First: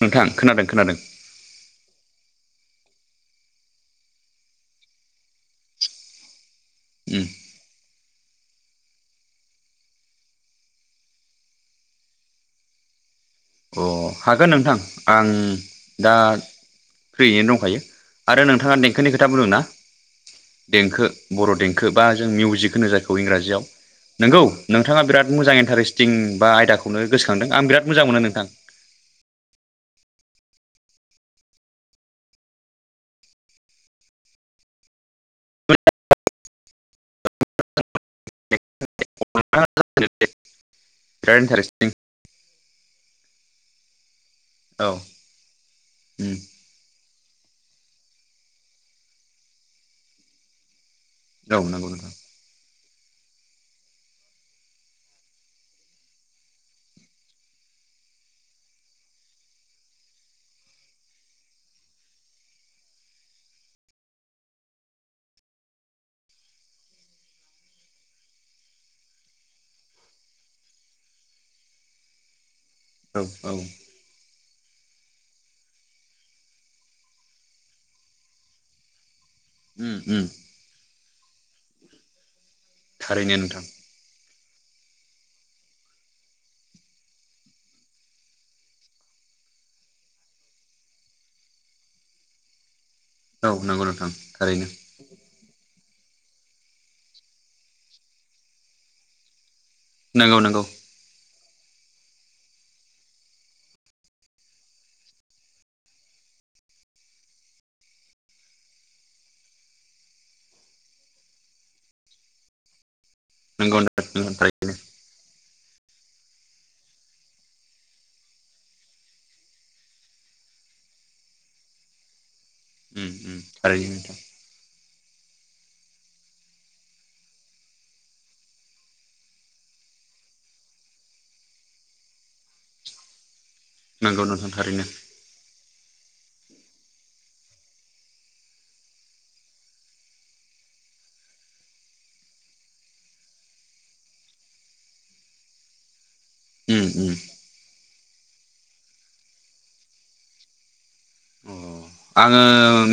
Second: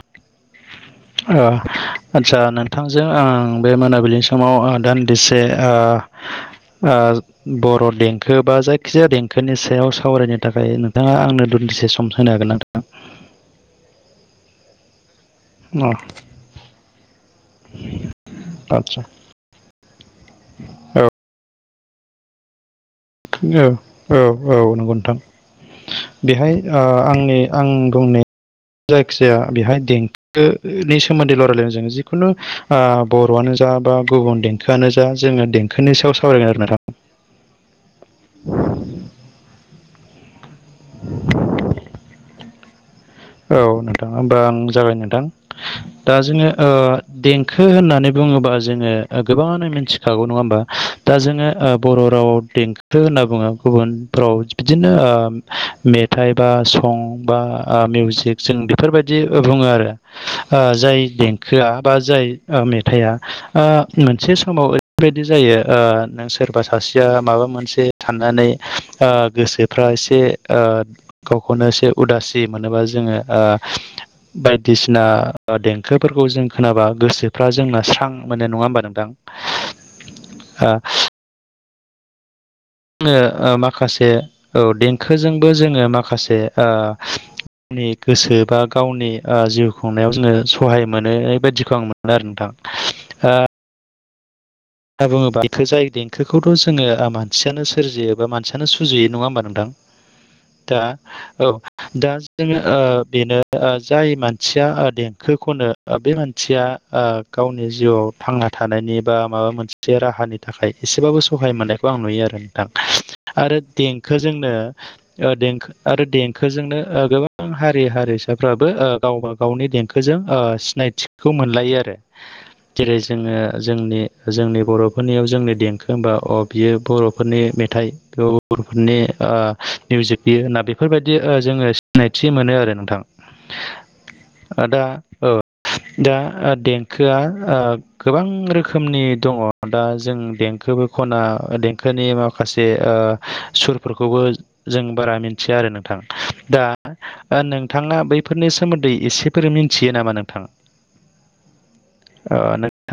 नोंथां खोनादों खोनादों [unintelligible] आचसा नोंथांजों आं बे मोनाबिलिनि समाव दान्दिसे उम बर'दिन गोबा जायखिजाया देंखोनि सायाव सावरायनो थाखाय नोंथाङा आंनो दान्दिसे सम होनो हागोन नोंथाङा अ हागोन नोंथां आं अ दा फ्रियैनो दंखायो आरो नोंथाङा आदसा देंखोनि खोथा खोथा बुंदों ना देंखो औ बर' देंखो बा जों मिउजिकखौ नोजोर इंराजियाव औ नोंगौ औ औ नंगौ नोंथाङा नोंथां बिराद मोजां इन्टारेस्टिं बा बेहाय ओ आयदाखौनो आंनि गोसोखांदों आं बिराद मोजां मोनो बुंनाय नों जायखिजाया बेहाय देंखो नि सोमोन्दै र रायलायनाय जों जिखुनु बर'आनो जा बा गुबुन देंखोआनो जा जोङो देंखो खोननो सायाव सावरायगोन आरो नोंथां [inaudible] [unintelligible] औ नोंथां होमबा आं औ जागाय नोंथां दा उम जोङो देंखो होननानै बुङोबा जोङो गोबाङानो मिथिखागौ नङा होमबा दा जोङो औ नंगौ बर' नोंथां रावाव देंखो होनना बुङो गुबुनफोराव बिदिनो मेथाइ बा सं बा मिउसिक सिक्स जों बेफोरबायदि बुङो आरो जाय देंखोआ बा जाय मेथाइआ मोनसे समाव बेबायदि जायो नों सोरबा सासेया माबा मोनसे साननानै गोसो फ्रा एसे गावखौनो एसे उदासि मोनोबा जोङो औ औ बायदिसिना देंखोफोरखौ जों खोनाबा गोसोफ्रा जोंना स्रां माने नङा होमबा नोंथां [inaudible] उम उम थारैनो ओ नोंथां माखासे औ देंखोजोंबो जोङो माखासे गावनि गोसो बा गावनि जिउ खुंनायाव जोङो सहाय मोनो बायदिखौ आं मोनो आरो नोंथां। ओ वरनांगौथां थारैनो दा बुङोबा बेखो जायो देंखोखौथ' जोङो मानसियानो सोरजियो बा मानसियानो सुजुयो नङा ह होनोमबा नोंथां। नंगौ नंगौ। दा औ दा जोङो बेनो जाय मानसिया देंखोखौनो। बे मानसिया गावनि जिउआव थांना थानायनि बा माबा मोन से राहानि थाखाय एसेबाबो सहाय मोननायखौ आं नुयो आरो नोंथां। आरो नंगौ नोंथां देंखोजोंनो। थारैनो देंखो आरो देंखोजोंनो गोबां हारि हारिसाफ्राबो गावबा गावनि देंखोजों सिनायथिखौ मोनलायो आरो। जेरै उम उम जोङो थारैनो जोंनि नोंथां जोंनि बर'फोरनियाव जोंनि देंखो होमबा अ बियो बर'फोरनि मेथाइ उफोरनि मिउजिक बियो होना बेफोरबायदि जोङो सिनायथि मोनो आरो नोंथां। नंगौ नोंथां आदा थारैनो औ दा देंखोआ गोबां रोखोमनि दङ दा जों देंखोबो खना देंखोनि माखासे सुरफोरखौबो जों बारा मिथिया आरो नोंथां। उम उम दा नोंथांङा बैफोरनि सोमोन्दै एसेफोर मिन्थियो नामा नोंथांङा। अ आंङो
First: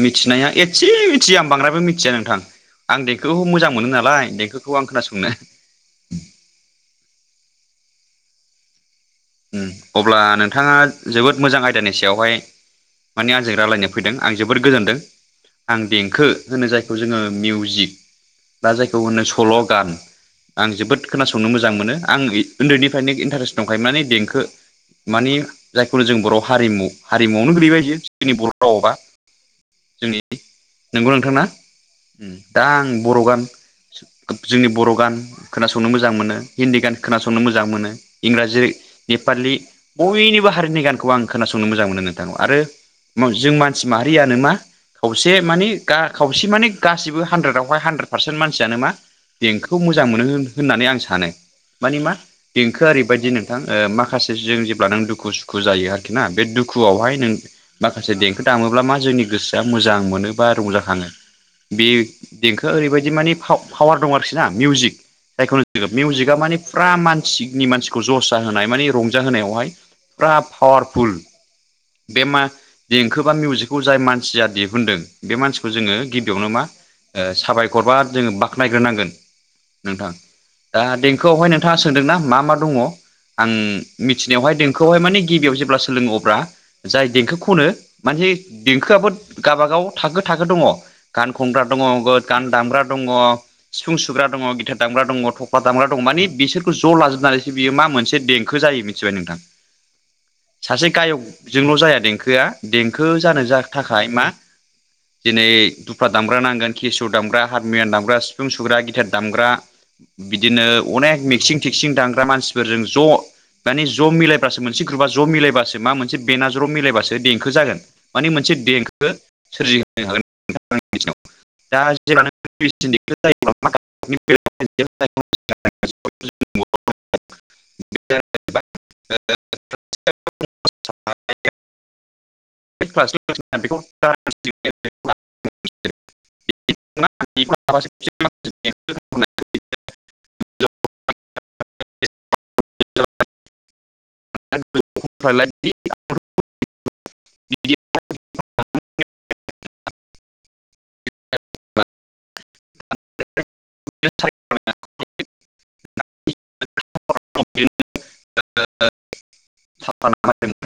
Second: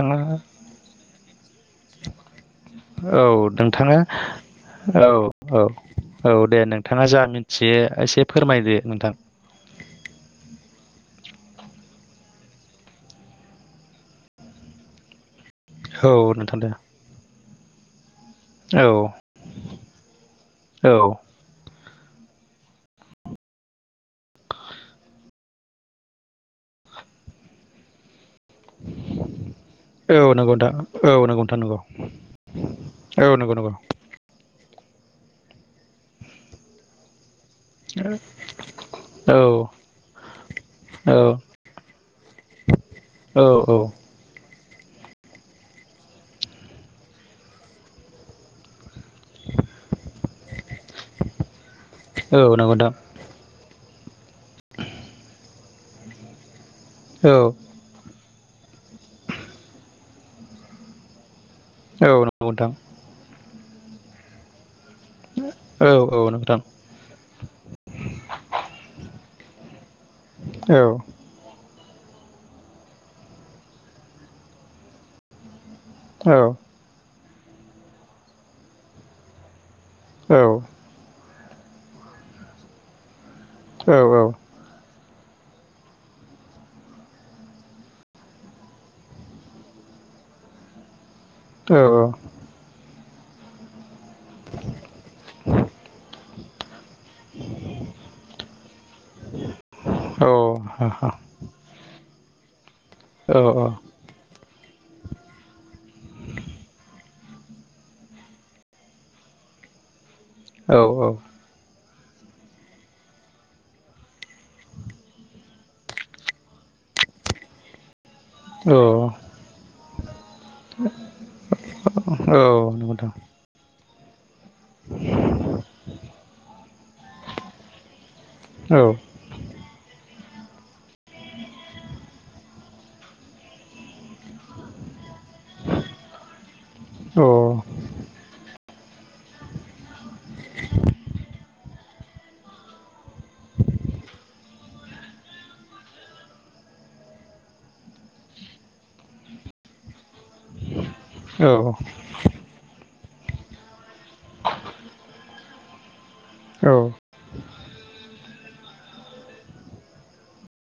मिथिनाया ए। एसे मिथिया आं बांद्रायबो मिथिया नोंथां आं औ देंखखौ मोजां मोनो नोंथाङा नालाय देंखोखौ आं औ खोनासंनो। औ औ दे नोंथांङा जा मिथियो एसे फोरमायदो नोंथां। अब्ला नोंथांङा जोबोद मोजां आयदानि सायावहाय माने आंजों रायज्लायनो फैदों आं जोबोद गोजोनदों। आं देंखो औ नोंथां होनो दे जायखौ जोंङो मिउजिक। दा जायखौ औ होनो सल' गान आं औ जोबोद खोनासं संनो मोजां मोनो आं उन्दैनिफ्रायनो इन्टारेस्ट दंखायो माने देंखो मानिे जायखौु जों बर' हारिमु हारिमुआवनो गोल्लैबाय ज जोंनि बर' राव बा जोंनि औ नंगौ नोंथां नंगौ औ नोंथां ना नंगौ ओ दा आं बर' औ गान नंगौ नंगौ औ जोंनि बर' गान खोनासंनो मोजां मोनो हिन्दी गान खोनासंनो मोजां मोनो इंराजि नेपालि औ बयनिबो हारिनि गानखौ आं खोनासंनो मोजां मोनो नोंथां आरो औ जों औ मानसि म दैयानो मा। खावसे माने खावसे माने गासिबो हानद्रेदावहाय हानद्रेद पार्सेन्ट मानसियानो मा। बेंकखौ मोजां मोनो होननानै आं सानो। मानिमा औ नंगौ देंखो नोंथां ओरैबायदि नोंथां माखासे जों जेब्ला नों दुखु सुखु जायो आरोखि ना बे दुु दुखुआवहाय नों औ माखासे देंखो दामोब्ला मा जोंनि गोसोआ मोजां मोनो बा रंजाखांङो। बे औ नंगौ नोंथां देंखोआ ओरैबायदि मानि पावार दं आरोखि ना मिउजिक। जायखौ औ नुजग औ मिउजिकआ माने नोंथां फुरा मानसिनि मानसिखौ जस म रंजाहहाय फुरा औ पावारफुल बे मा देंखो बा मिउजिकखौ जाय मानसिया दिहुनदों बे मानसिखौ जोंङो। औ नंगौ नोंथां औ गिबियावनो मा साबायखरबा जोंङो बाखनायग्रोनांगोन नोंथां। औ। दा देंखोआवहाय नोंथांङा सोंदों ना मा मा दंङ। आं मिथिनायावहाय दोंखोआवहाय माने गिबियाव जेब्ला सोलोंङो अब्ला जाय देंखो खनो माने देंखोआबो गावाबागाव थाखो थाखो दंङ। गान खुमब्रा दंङ गान दामब्रा दंङ। सिफुं सुग्रा दंङ गिथेरार दामग्रा दंङ थख्ला दामग्रा दंङ मानि बिसोरखौ ज' लाजोबनानैसो बियो मा मोनसे। देंखो जायो मिथिबाय नोंथां सासे गायकजोंल' जाया देंखोआ देंखो जानो जा थाखाय मा दिनै दुफ्रा दामग्रा नांगोन, केसु दामग्रा, हारमुनियाम दामग्रा, सिफुं सुग्रा, गिटार दामग्रा बिदिनो अनेक मिक्सिं थिकसिं दानांग्रा मानसिफोरजों ज' मानि ज' मिलायबासो मोनसे ग्रुपआ ज' मिलायबासो मा मोनसे बेना ज' मिलायबासो देंखो जागोन। माने मोनसे देंखो सोरजिहोनो हागोन नोंथां। दा जेब्ला [unintelligible] [inaudible] औ। [inaudible] [unintelligible] [inaudible] [inaudible] औ। [inaudible] औ औ [inaudible]